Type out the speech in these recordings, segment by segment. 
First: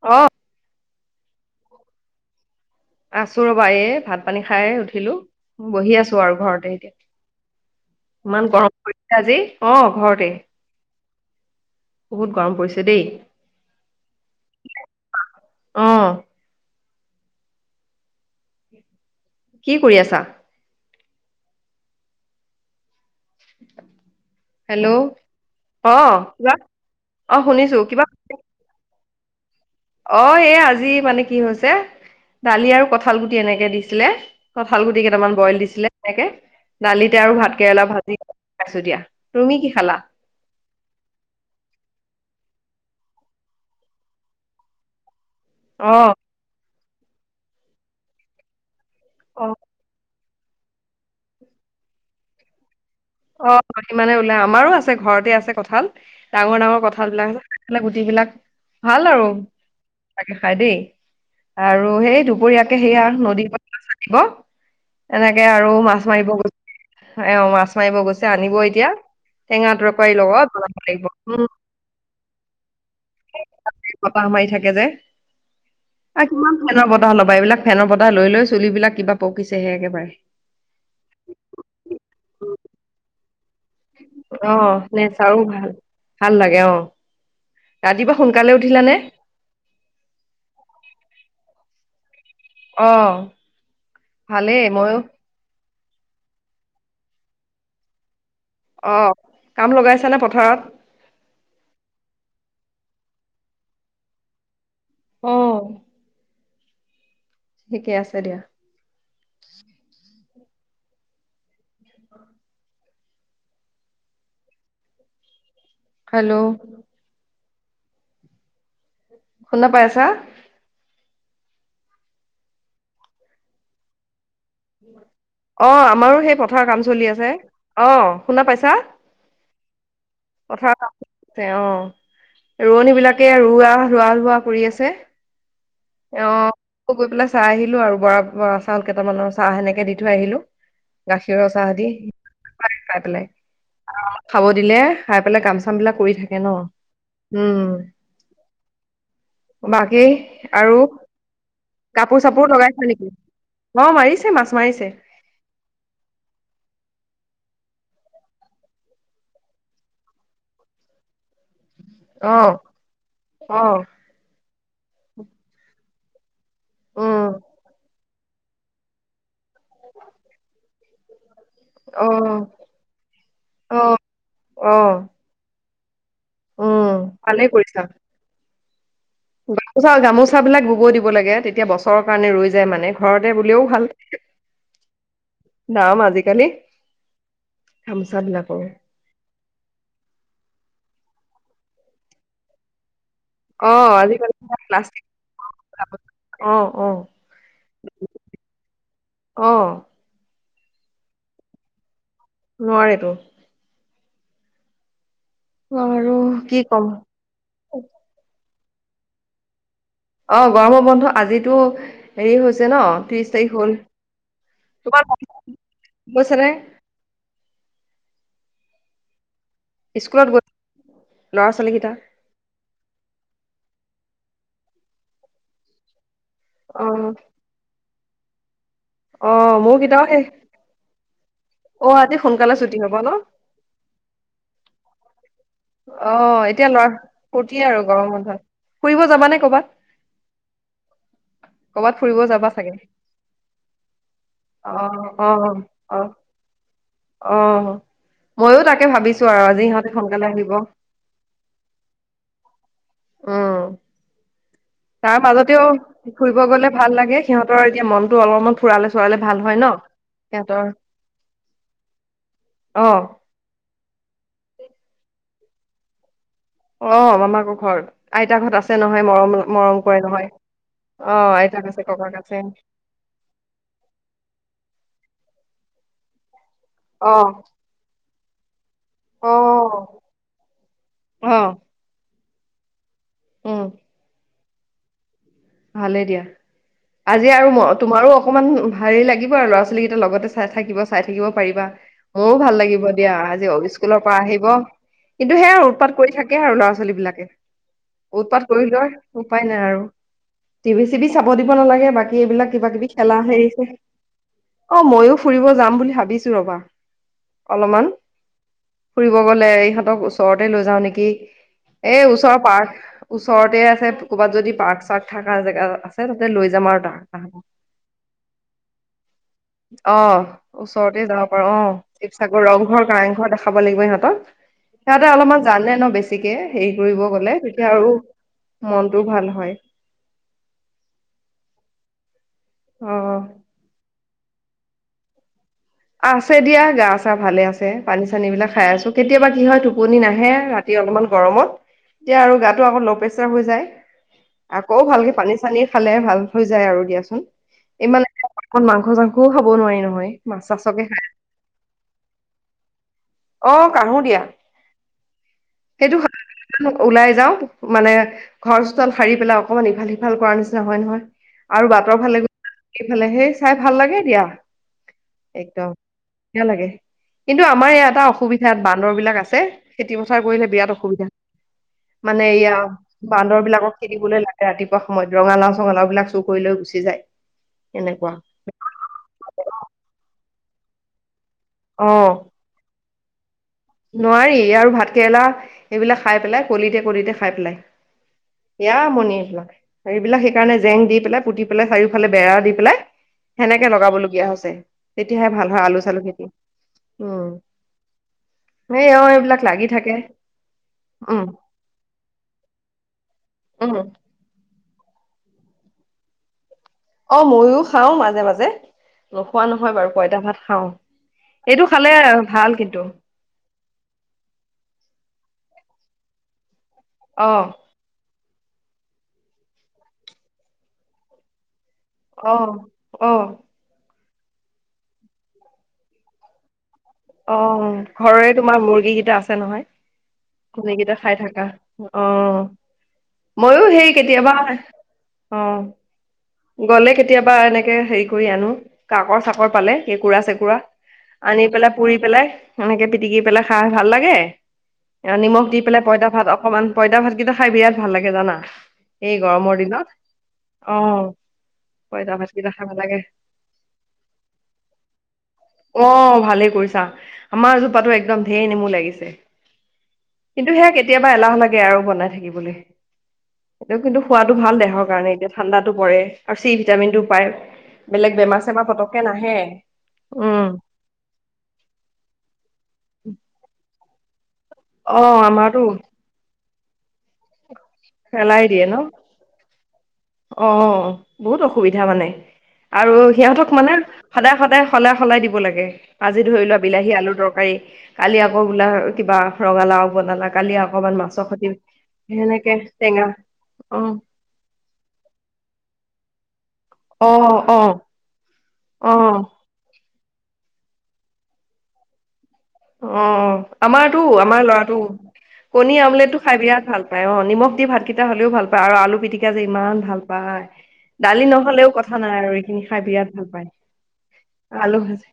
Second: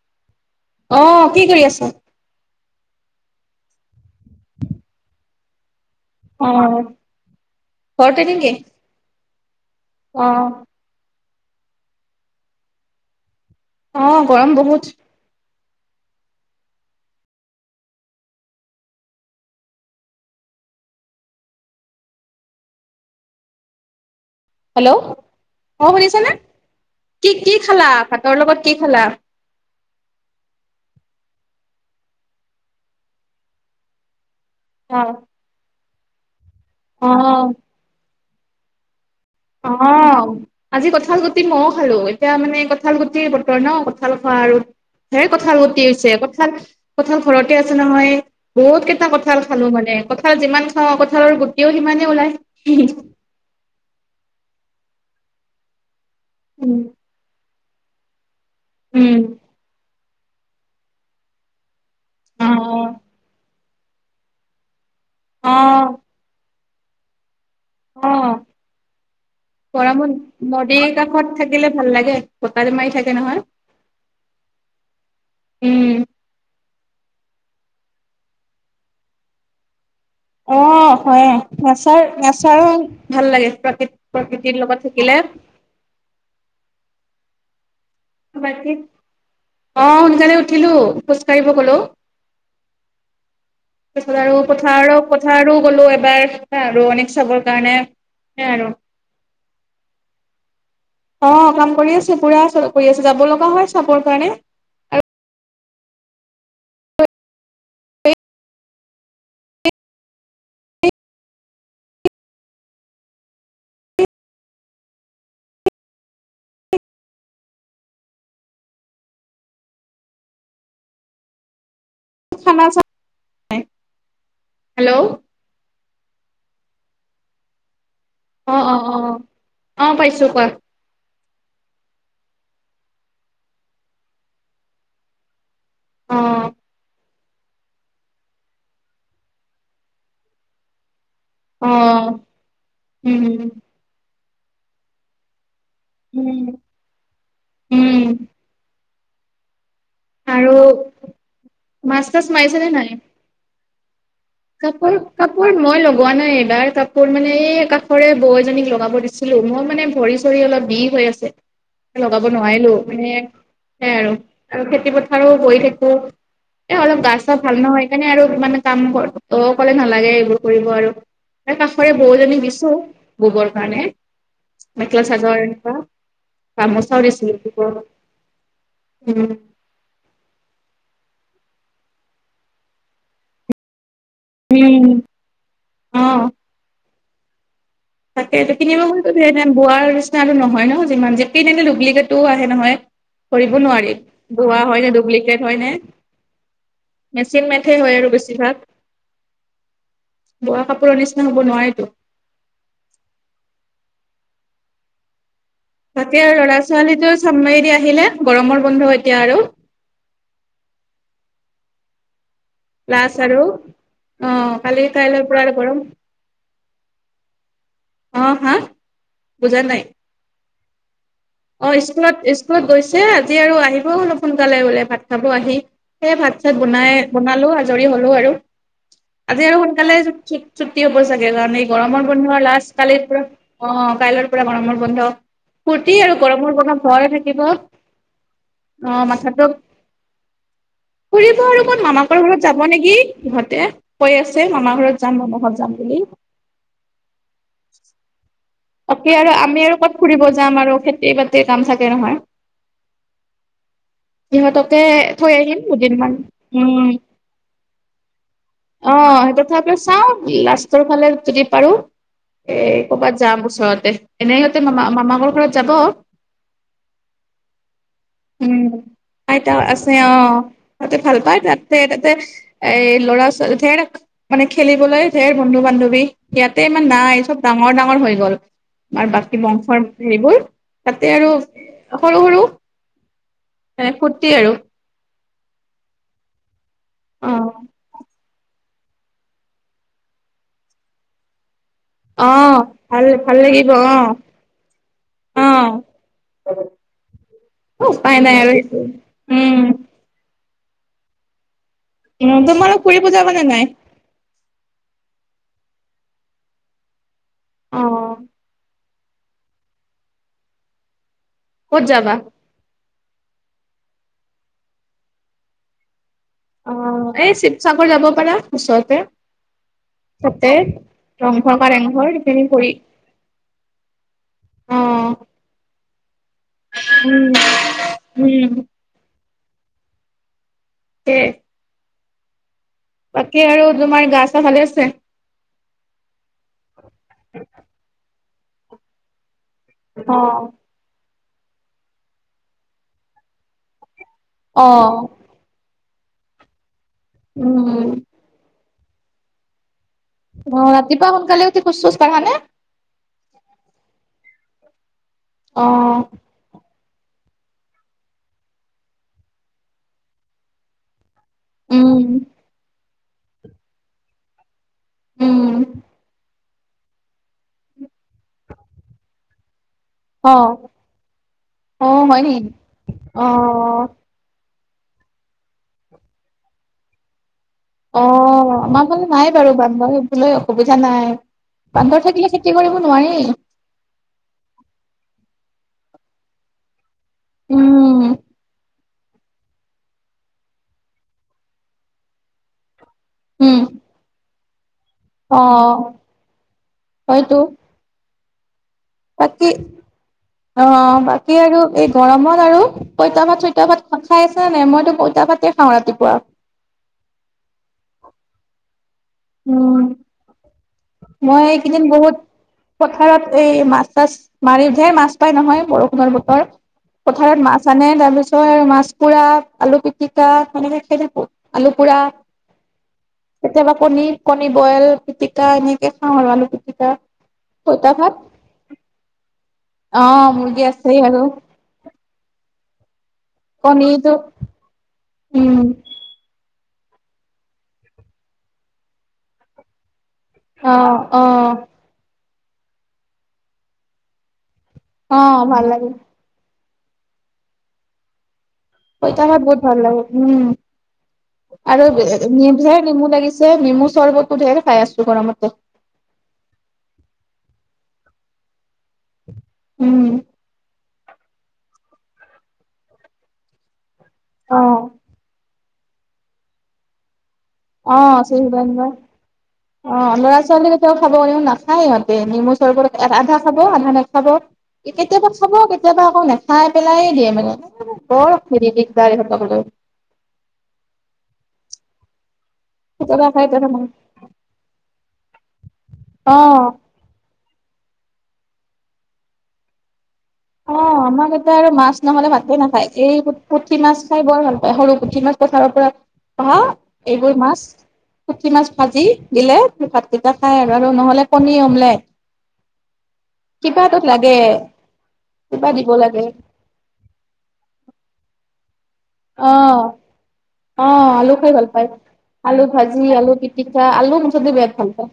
অ', অ', কি কৰি আছো? আছো ৰ'বা এই ভাত পানী খাই উঠিলো। বহি আছোঁ আৰু অ ঘৰতে এতিয়া। ঘৰতে ইমান নেকি? গৰম পৰিছে আজি অ, অ ঘৰতে বহুত গৰম পৰিছে দেই। অ', গৰম বহুত। অ', কি কৰি আছা? [inaudible] হেল্ল' অ', শুনিছানে, কিবা কি অ কি শুনিছো খালা কিবা ভাতৰ লগত কি খালা? অ', এই আজি মানে কি হৈছে দালি আৰু কঁঠাল গুটি এনেকে দিছিলে কঁঠাল গুটি অ কেইটামান বইল দিছিলে এনেকে অ দালিতে আৰু ভাত কেৰেলা ভাজি খাইছো দিয়া। তুমি কি খালা অ', আজি কঁঠাল গুটি ময়ো খালো, এতিয়া মানে কঁঠাল গুটিৰ বতৰ ন' কঁঠাল খোৱা আৰু ধেৰ কঁঠাল গুটি অ হৈছে, কঁঠাল কঁঠাল ঘৰতে আছে নহয় বহুত কে টা কঁঠাল অ খালো মানে, কঁঠাল যিমান খাওঁ, কঁঠালৰ গুটিও সিমানে ওলায়। অ', মানে ওলাই আমাৰো আছে ঘৰতে আছে কঁঠাল ডাঙৰ উম ডাঙৰ কঁঠাল বিলাক মানে গুট বিলাক ভাল উম আৰু তাকে খাই দেই। আৰু সেই অ দুপৰীয়াকে সেইয়া নদীৰ পাৰত চাকিব এনেকে অ আৰু মাছ মাৰিব গৈ অ, মাছ মাৰিব গৈছে অ আনিব এতিয়া। টেঙা তৰকাৰীৰ লগত গৰমত বনাব নদীৰ লাগিব কাষত উম থাকিলে ভাল লাগে বতাহতো মাৰি থাকে নহয়। বতাহ মাৰি থাকে যে উম, আৰু কিমান ফেনৰ বতাহ লবা, এইবিলাক ফেনৰ বতাহ লৈ লৈ চুলিবিলাক কিবা পকিছেহে একেবাৰে। অ', হয়ে নেচাৰ নেচাৰৰ ভাল লাগে প্ৰকৃতি অ', নেচাৰো ভাল, ভাল লাগে অ, ৰাতিপুৱা সোনকালে বাকী উঠিলা নে? অ', সোনকালে উঠিলো খোজ কঢ়িব গলো। অ তাৰপিছত আৰু ভালেই পথাৰ ময়ো পথাৰো গলো এবাৰ আৰু অনেক চাবৰ কাৰণে সেই আৰু। অ', কাম লগাইছা নে পথাৰত? অ', কাম কৰি আছে পুৰা কৰি আছে, যাব লগা হয় চাবৰ কাৰণে। অ', ঠিকে আছে দিয়া। আৰু [inaudible] হেল্ল'। শুনা পাই আছা? [unintelligible] হেল্ল' অ', আমাৰো সেই পথাৰৰ কাম চলি আছে, অ'। শুনা অ', পাইছা? অ', অ', অ', পাইছো ক অ', পথাৰৰ ৰোৱনী বিলাকে ৰোৱা, ৰোৱা ৰোৱা কৰি আছে। অ অহ। গৈ পেলাই চাই আহিলো আৰু, বৰা চাউল কেইটামানৰ চাহ সেনেকে দি থৈ আহিলো। গাখীৰ অ চাহদি, [unintelligible] খাই পেলাই উম অলপ, খাব দিলে খাই পেলাই কাম কামবিলাক কৰি থাকে উম ন', উম, বাকি? আৰু মাছ কাপোৰ তাছ চাপোৰ মাৰিছে নে লগাইছা নাই? নেকি? অ', মাৰিছে মাছ। মাৰিছে কাপোৰ, কাপোৰ মই লগোৱা নাই, এইবাৰ কাপোৰ মানে এই কাষৰেই বৌ এজনীক লগাব দিছো। মই মানে ভৰি চৰি অলপ বিষ হৈ আছে। লগাব অ', নোৱাৰিলো, মানে অ'। সেয়াই আৰু, আৰু খেতি পথাৰো গৈ থাকো। এ অলপ গা উম, চা ভাল নহয়, সেইকাৰণে আৰু মানে কাম অ', কলে নালাগে, এইবোৰ কৰিব আৰু। এই কাষৰে অ', বৌজনীক দি ববৰ কাৰণে, অ', অ', মেখেলা চজৰ এনেকুৱা। উম, গামোচাওঁ ভালেই দিছোঁ কৰিছা। [unintelligible] উম। গামোচা, গামোচাবিলাক বব দিব লাগে, তেতিয়া বছৰৰ কাৰণে ৰৈ যায় মানে, ঘৰতে বলেও ভাল। উম নাম অ আজিকালি। গামোচা তাকে ত' বিলাকৰ। কিনিবা মতো বোৱাৰ নিচিনাটো নহয় ন, যিমান যেই তেনেকে ডুপ্লিকেটো আহে নহয়। ধৰিবই অ', নোৱাৰি, আজিকালি বোৱা হয় নে, প্লাষ্টিক ডুপ্লিকেট হয় নে? গামোচা অ', অ'। মেচিন মেথে হয় আৰু বেছিভাগ। অহ। বোৱা কাপোৰৰ নিচিনা হ'ব নোৱাৰেতো। নোৱাৰেতো। আৰু তাকেই কি ল'ৰা ক'ম ছোৱালীটো চাব মেদি আহিলে, গৰমৰ বন্ধ এতিয়া আৰু। অ', গৰমৰ বন্ধ আজিতো হেৰি হৈছে ন, লাষ্ট ত্ৰিশ আৰু তাৰিখ হল, অ কালি তোমাৰ কাইলৈৰ পৰা আৰু [unintelligible] গৰম হৈছে নে? অ', হা? বুজা নাই, স্কুলত গৈ ল'ৰা ছোৱালী অ', কেইটা স্কুলত স্কুলত গৈছে, আজি আৰু আহিব, অলপ সোনকালে হ'লে ভাত খাব আহি, সেই ভাত চাত বনাই, অ', বনালো আজৰি হ'লো আৰু। আজি আৰু অ', মোৰ সোনকালে কেইটাও সেই ছুটি হ'ব চাগে, কাৰণ এই অ', গৰমৰ আজি বন্ধৰ সোনকালে লাষ্ট ছুটি হ'ব কাই ন? পৰা অ', কাইলৈৰ পৰা গৰমৰ বন্ধ। ফূৰ্তি আৰু অ', গৰমৰ এতিয়া বন্ধ লৰা, ভয় থাকিব ফূৰ্তিয়েই আৰু অ গৰম বন্ধত, ফুৰিব যাবা নে মাথাটো কৰ'বাত? [inaudible] ফুৰিব আৰু ক'ত? কৰ'বাত ফুৰিব মামাকৰ ঘৰত যাবা যাব চাগে নেকি ইহঁতে, কৈ আছে অ মামাৰ ঘৰত যাম অ মামা ঘৰত যাম অ বুলি। অ', ময়ো তাকে তাকেই ভাবিছো আৰু, আজি আমি আৰু সিহঁতে ক'ত ফুৰিব সোনকালে আহিব যাম আৰু, খেতি বাতিৰ কাম থাকে নহয়। অ'। সিহঁতকে তাৰ থৈ আহিম মাজতেও দুদিনমান ফুৰিব গ'লে উম ভাল লাগে, সিহঁতৰ এতিয়া মনতটো অলপমান ফুৰালে অ চুৰালে ভাল হয় ন, তথাপিও চাওঁ সিহতৰ লাষ্টৰ ফালে যদি পাৰো এ অ কৰ'বাত যাম ওচৰতে, এনে সিহঁতে মামা মামকৰ ঘৰত যাব। অ', মামাকৰ ঘৰত উম আইতাহত আছে নহয়, মৰম আইতা মৰম আছে কৰে অ নহয়। তাতে ভাল অ পায় আইতাক তাতে, আছে তাতে ককাক আছে এ ল'ৰা ছোৱালী ৰে মানে খেলিবলৈ ধেৰ বন্ধু বান্ধৱী, ইয়াতে ইমান অ নাই, চব ডাঙৰ ডাঙৰ হৈ গ'ল। আৰু অ বাকী বংশৰ সেইবোৰ, তাতে আৰু অ সৰু সৰু। উম মানে ফূুৰ্তি আৰু। ভালেই দিয়া, অ আজি আৰু ম তোমাৰো অকমান হেৰি লাগিব আৰু, ল'ৰা ছোৱালী কেইটা লগতে চাই, থাকিব চাই থাকিব পাৰিবা। অ', ভাল লাগিব দিয়া ভাল আজি লাগিব অ স্কুলৰ পৰা আহিব। কিন্তু অ সেয়য়া আৰু উৎপাত কৰি থাকে আৰু ল'ৰা ছোৱালী বিলাকে উপায় নাই উৎপাত আৰু কৰি সেইটো লোৱাৰ উপায় উম নাই আৰু। টিভি চি ভি চাব দিব নালাগে বাকী উম এইবিলাক কিবা তোমালোক কিবি ফুৰিব খেলা যাবানে হেৰিছে নাই অ', ময়ো ফুৰিব যাম বুলি ভাবিছো ৰবা অ অলপমান ফুৰিব গলে ইহঁতক ওচৰতে লৈ যাও নেকি ক'ত এই যাবা ওচৰৰ পাৰ্ক ওচৰতে আছে ক'ৰবাত যদি পাৰ্ক চাৰ্ক থকা জেগা আ তাতে লৈ যাম। আৰু অ', তাহাঁতক এই শিৱসাগৰ যাব পাৰা ওচৰতে অ', তাতে ওচৰতে যাব পাৰো ৰংঘৰ অ কাৰেংঘৰ সেইখিনি শিৱসাগৰ ফুৰি ৰংঘৰ কংঘৰ দেখা খাব লাগিব সিহতক সিহঁতে অ'। অলপমান জানে ন বেছি গতিকে হেৰি কৰিব উম, গ'লে তেতিয়া আৰু উম, মনটোও ভাল হয় উ অ'। বাকী আৰু তোমাৰ গা চা ভালে আছে। আছে দিয়া গা চা ভালে আছে পানী চানী বিলাক খাই আছোঁ কেতিয়াবা কি হয় টোপনি নাহে অ', ৰা ৰা অলপমান গৰমত এতিয়া আৰু গাটো আকৌ ল' প্ৰেচাৰ হৈ যায় আকৌ অ', ভালকে পানী চানী খালে ভাল হৈ যায় আৰু দিয়াচোন উম। ইমান এ অমান মাংস চাংসও খাব নোৱাৰি নহয়। মাছ অ', চাছকে খাই ৰাতিপুৱা সোনকালে খোজ চোজ কাঢ়া নে। অ', কাহো দিয়া অ সেইটো ওলাই যাও মানে ঘৰ চোতাল সাৰি পেলাই অকমান ইফাল সিফাল কৰ নিচিনা হয় নহয় আৰু বাটৰ উম, ফালে গ সেইফালে সেই চাই ভাল লাগে দিয়া। উম একদম লাগে কিন্তু আমাৰ ইয়াত এটা অসুবিধাতাত বান্দৰ বিলাক আছে খেতি পথাৰ কৰিলে অ', বিৰাট অসুবিধা অ', হয় মানে নেকি? এয়া বান্দৰ বিলাকক অ', খেদিবলৈ লাগে ৰাতিপুৱা সময়ত ৰঙালাও চঙালাও বিলাক চুৰ কৰি লৈ গুচি যায় এনেকুৱা। অ', আমাৰ ফানে নাই বাৰু বান্দৰ থ'বলৈ অসুবিধা নাই অ বান্দৰ থাকিলে কি কৰিব নোৱাৰি। নোৱাৰি আৰু ভাত কেৰেলা এইবিলাক খাই পেলাই কলিতে কলিতে খাই পেলাই উম, ইয়া মণি চাৰ এইবিলাক সেইকাৰণে জেং দি পেলাই পুতি পেলাই চাৰিওফালে বেৰা দি পেলাই উম, সেনেকে লগাব লগগীয়া হৈছে তেতিয়াহে ভাল হয় আলু অ', চালু খেতি উম হয়তো এই অ এইবিলাক বাকী লাগি থাকে অ', উম বাকী আৰু এই গৰমত আৰু পঁইতা ভাত চইতা উম ভাত খাই আছা নাই মইতো পইতা ভাতে খাওঁ ৰাতিপুৱা অ', ময়ো খাও মাজে, মাজে নোখোৱা নহয় উম বাৰু পঁইতা ভাত খাওঁ। মই এইটো এইকেইদিন খালে বহুত ভাল কিন্তু পথাৰত এই মাছ চাছ মাৰিতহে মাছ পাই নহয় বৰষুণৰ বতৰ অ পথাৰত মাছ চানে তাৰ পিছত মাছ পোৰা আলু পিটিকা সনেকে খাই থাকো আলু পুৰা অ', অ'। কেতিয়াবা কণী কণী বইল পিটিকা এনেকে খাওঁ আৰু আলুহ পিটিকা অ', পইতা ভাত ঘৰৰে তোমাৰ মুৰ্গী কেইটা আছে নহয়। অ', মুৰ্গী কেইটা আছেছে খাই আৰু আৰু থাকা অ', ময়ো সেই কণীটো কেতিয়াবা উম অ' গ'লে কেতিয়াবা এনেকে হেৰি কৰি আনো কাকৰ চাকৰ পালে চেকু পুৰা অ অ আনি পেলাই পুৰি পেলাই সেনেকে পিটিকি পেলাই খাই ভাল লাগে। অ নিমখ দি ভাল পেলাই লাগে পইতা ভাত অকমান পইতা ভাতকিটা খাই বিৰাট ভাল লাগে জানা প এই ইতা‌ ভাত গৰমৰ বহুত ভাল দিনত লাগে উম। অ আৰু পঁইতা ভাতকেইটা খাই ভাল লাগে নেমু লাগিছে নেমু চৰ্বতো ঢেৰ খাই আছো গৰমতে অ', ভালে কৰিছা আমাৰ জোপাতো একদম ঢেৰ নেমু লাগিছে। উম। কিন্তু সেয়া কেতিয়াবা এলাহ লাগে আৰু বনাই থাকিবলে। [unintelligible] কিন্তু খোৱাটো ভাল দেহৰ কাৰণে এতিয়া ঠাণ্ডাতটো পৰে আৰু চি ভিটামিনটো পায়। অ বেলেগ বেমাৰ চেমাৰ চিজনবা পতকে নাহে, অ ল'ৰা উম। [unintelligible] খাব এনেও নাখায় ইহঁতে, নেমু চৰ্বত আধা খাব আধা নাখাব। অ কেতিয়াবা খাব আমাৰতো কেতিয়াবা আকৌ নাখায় পেলায়ে দিয়ে মানে। বৰ পেলাই দিয়ে হেৰি ন, দিগদাৰ ইহঁতক লৈ অ', বহুত অসুবিধা মানে। আৰু কেতিয়াবা খাই সিহঁতক মানে কেতিয়াবা নাখায় সদায়, সদায় সলাই, সলাই দিব লাগে। আজি ধৰি লোৱা অ বিলাহী আলু তৰকাৰী, কালি আকৌ ওলা কিবা ৰঙালাও বনালা কালিয়া অ অকনমান মাছৰ আমাৰ সতি, ইয়াতে আৰু মাছ নহলে সেনেকে। ভাতে নাখায় টেঙা এই পুঠি অ মাছ খাই বৰ ভালপায় সৰু পুঠি মাছ পথাৰৰ পৰা অহা। এইবোৰ অ', মাছ অ'। পুঠি মাছ অ ভাজি দিলে ভাতকেইটা খাই আৰু আৰু নহ'লে কণী অমলেট। অ', আমাৰতো কিবাটোত লাগে আমাৰ ল'ৰাটোও, কিবা কণী দিব আমলেটটো লাগে খাই বিৰাট ভাল অ', নিমখ দি ভাতকেইটা হ'লেও ভালপায় আৰু আলু পিটিকা যে অ ইমান ভালপায়। অ দালি আলু খাই ভাল নহ'লেও পায় কথা নাই আৰু আলু এইখিনি খাই বিৰাট ভাজি আলু পিটিকা আলু মুঠতে ভালপায় বিৰাট আলু ভাল পায় ভাজি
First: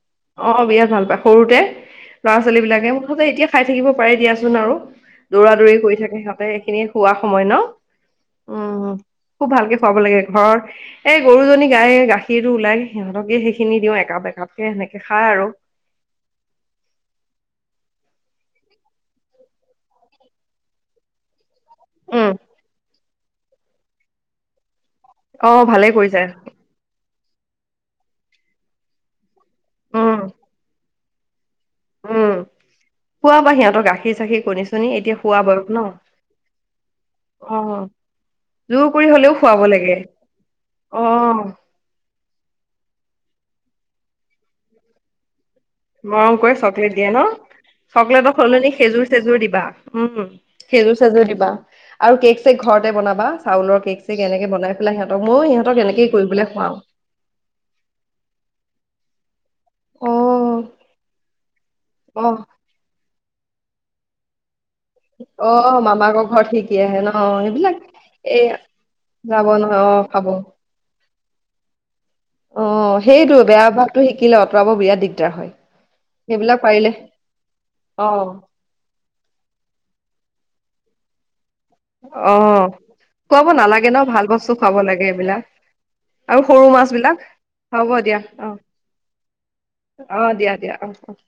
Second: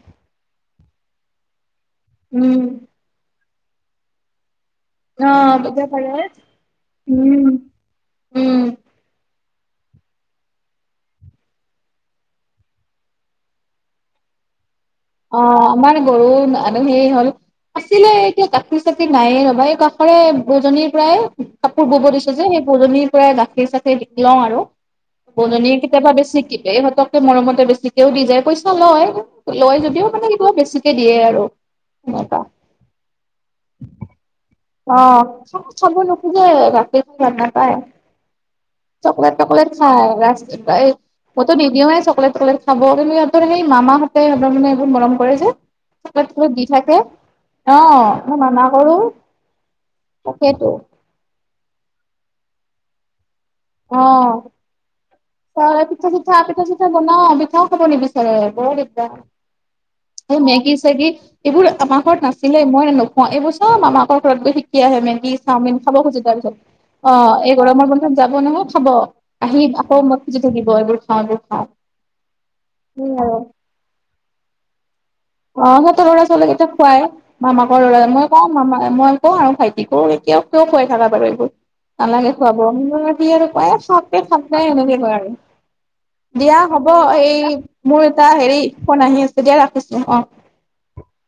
অ', বিৰাট ভালপায় সৰুতে ল'ৰা ছোৱালীবিলাকে উম মুঠতে এতিয়া খাই থাকিব পাৰে দিয়াচোন আৰু। অ দৌৰা, দৌৰি বুজা কৰি থাকে পাৰে সিহতে সেইখিনিয়ে খোৱা উম সময় ন, উম অ'। খুব ভালকে খুৱাব লাগে ঘৰৰ এই গৰুজনী গাই- গাখীৰটো ওলাই সিহঁতকে সেইখিনি দিওঁ একাপ, একাপকে সেনেকে খাই অ আৰু। আমাৰ গৰু [unintelligible] হ'ল আছিলে এতিয়া গাখীৰ চাখীৰ নাইয়ে ৰ'বা এই কাষৰে বৌজনীৰ পৰাই কাপোৰ ব'ব দিছ উম যে, সেই বৌজনীৰ পৰাই গাখীৰ চাখীৰ লওঁ আৰু। অ বৌজনীয়ে ভালে কেতিয়াবা কৰিছে বেছিকে এই ইহঁতকে মৰমতে বেছিকেও দি যায় পইচা লয়, লয় যদিও উম মানে কিবা বেছিকে দিয়ে আৰু। সেনেকুৱা উম, খুৱাবা সিহঁতৰ গাখীৰ চাখীৰ কণী চ অ', খাব খাব নখোজেই, গাখীৰ ভাল অ নাপায়। জোৰ কৰি হলেও চকলেট, খুৱাব টকলেট লাগে খাই ৰা, অ মইতো নিদিওয়েই চকলেট, টকলেট। খাব, সিহতৰ সেই মামাহঁতে তাৰমানে বহুত মৰম কৰে যে। চকলেট মৰম টকলেট কৰি দি চকলেট থাকে দিয়ে ন! অ মই চকলেটক মানা সলনি কৰো খেজুৰ চেজুৰ দিবা। উম, তাকেইতো খেজুৰ চেজুৰ দিবা আৰু কেক চেক ঘৰতে বনাবা চাউলৰ অ কেক চেক এনেকে বনাই পেলাই সিহঁতক ময়ো সিহঁতক এনেকে কৰি পেলাই খোৱাও। [unintelligible] কেতিয়াও খাব নিবিচাৰে বৰ দিগদাৰ। অ এই মেগী চেগী এইবোৰ আমাৰ ঘৰত নাছিলে মই নোখোৱা এইবোৰ চব মামাকৰ ঘৰত গৈ শিক কি আহে মেগী অ চাওমিন অ' খাব [unintelligible] মামাকৰ ঘৰত তাৰপিছত শিকি আহে ন অ', এই সেইবিলাক গৰমৰ বন্ধত যাব এ নহয় খাব। যাব আহি নহয় অ আকৌ মই খাব খুজি থাকিব এইবোৰ খাওঁ, এইবোৰ খাওঁ। অ', সেই সেইটো আৰু বেয়া অভ্যাসতো শিকিলে অঁতৰাব বিৰাট দিগদাৰ। হয় অ', সিহঁৰ লৰা সেইবিলাক ছোৱালীকিটাক পাৰিলে খোৱাই মামাকৰ ল'ৰা, অ মই কওঁ মামাক মই কওঁ আৰু ভাইটিকো এতিয়া কিয় খুৱাই থাকা বাৰু এইবোৰ! নালাগে, অ খোৱাব [unintelligible] সি খুৱাব আৰু কয় নালাগে ন খাওঁক দে, ভাল খাওঁক বস্তু দে খুৱাব এনেকে লাগে কয় আৰু। এইবিলাক আৰু দিয়া সৰু হ'ব, মাছ বিলাক এই হ'ব মোৰ দিয়া এটা অ হেৰি ফোন আহি আছে দিয়া ৰাখিছোঁ। অ', দিয়া, দিয়া অ', অ'।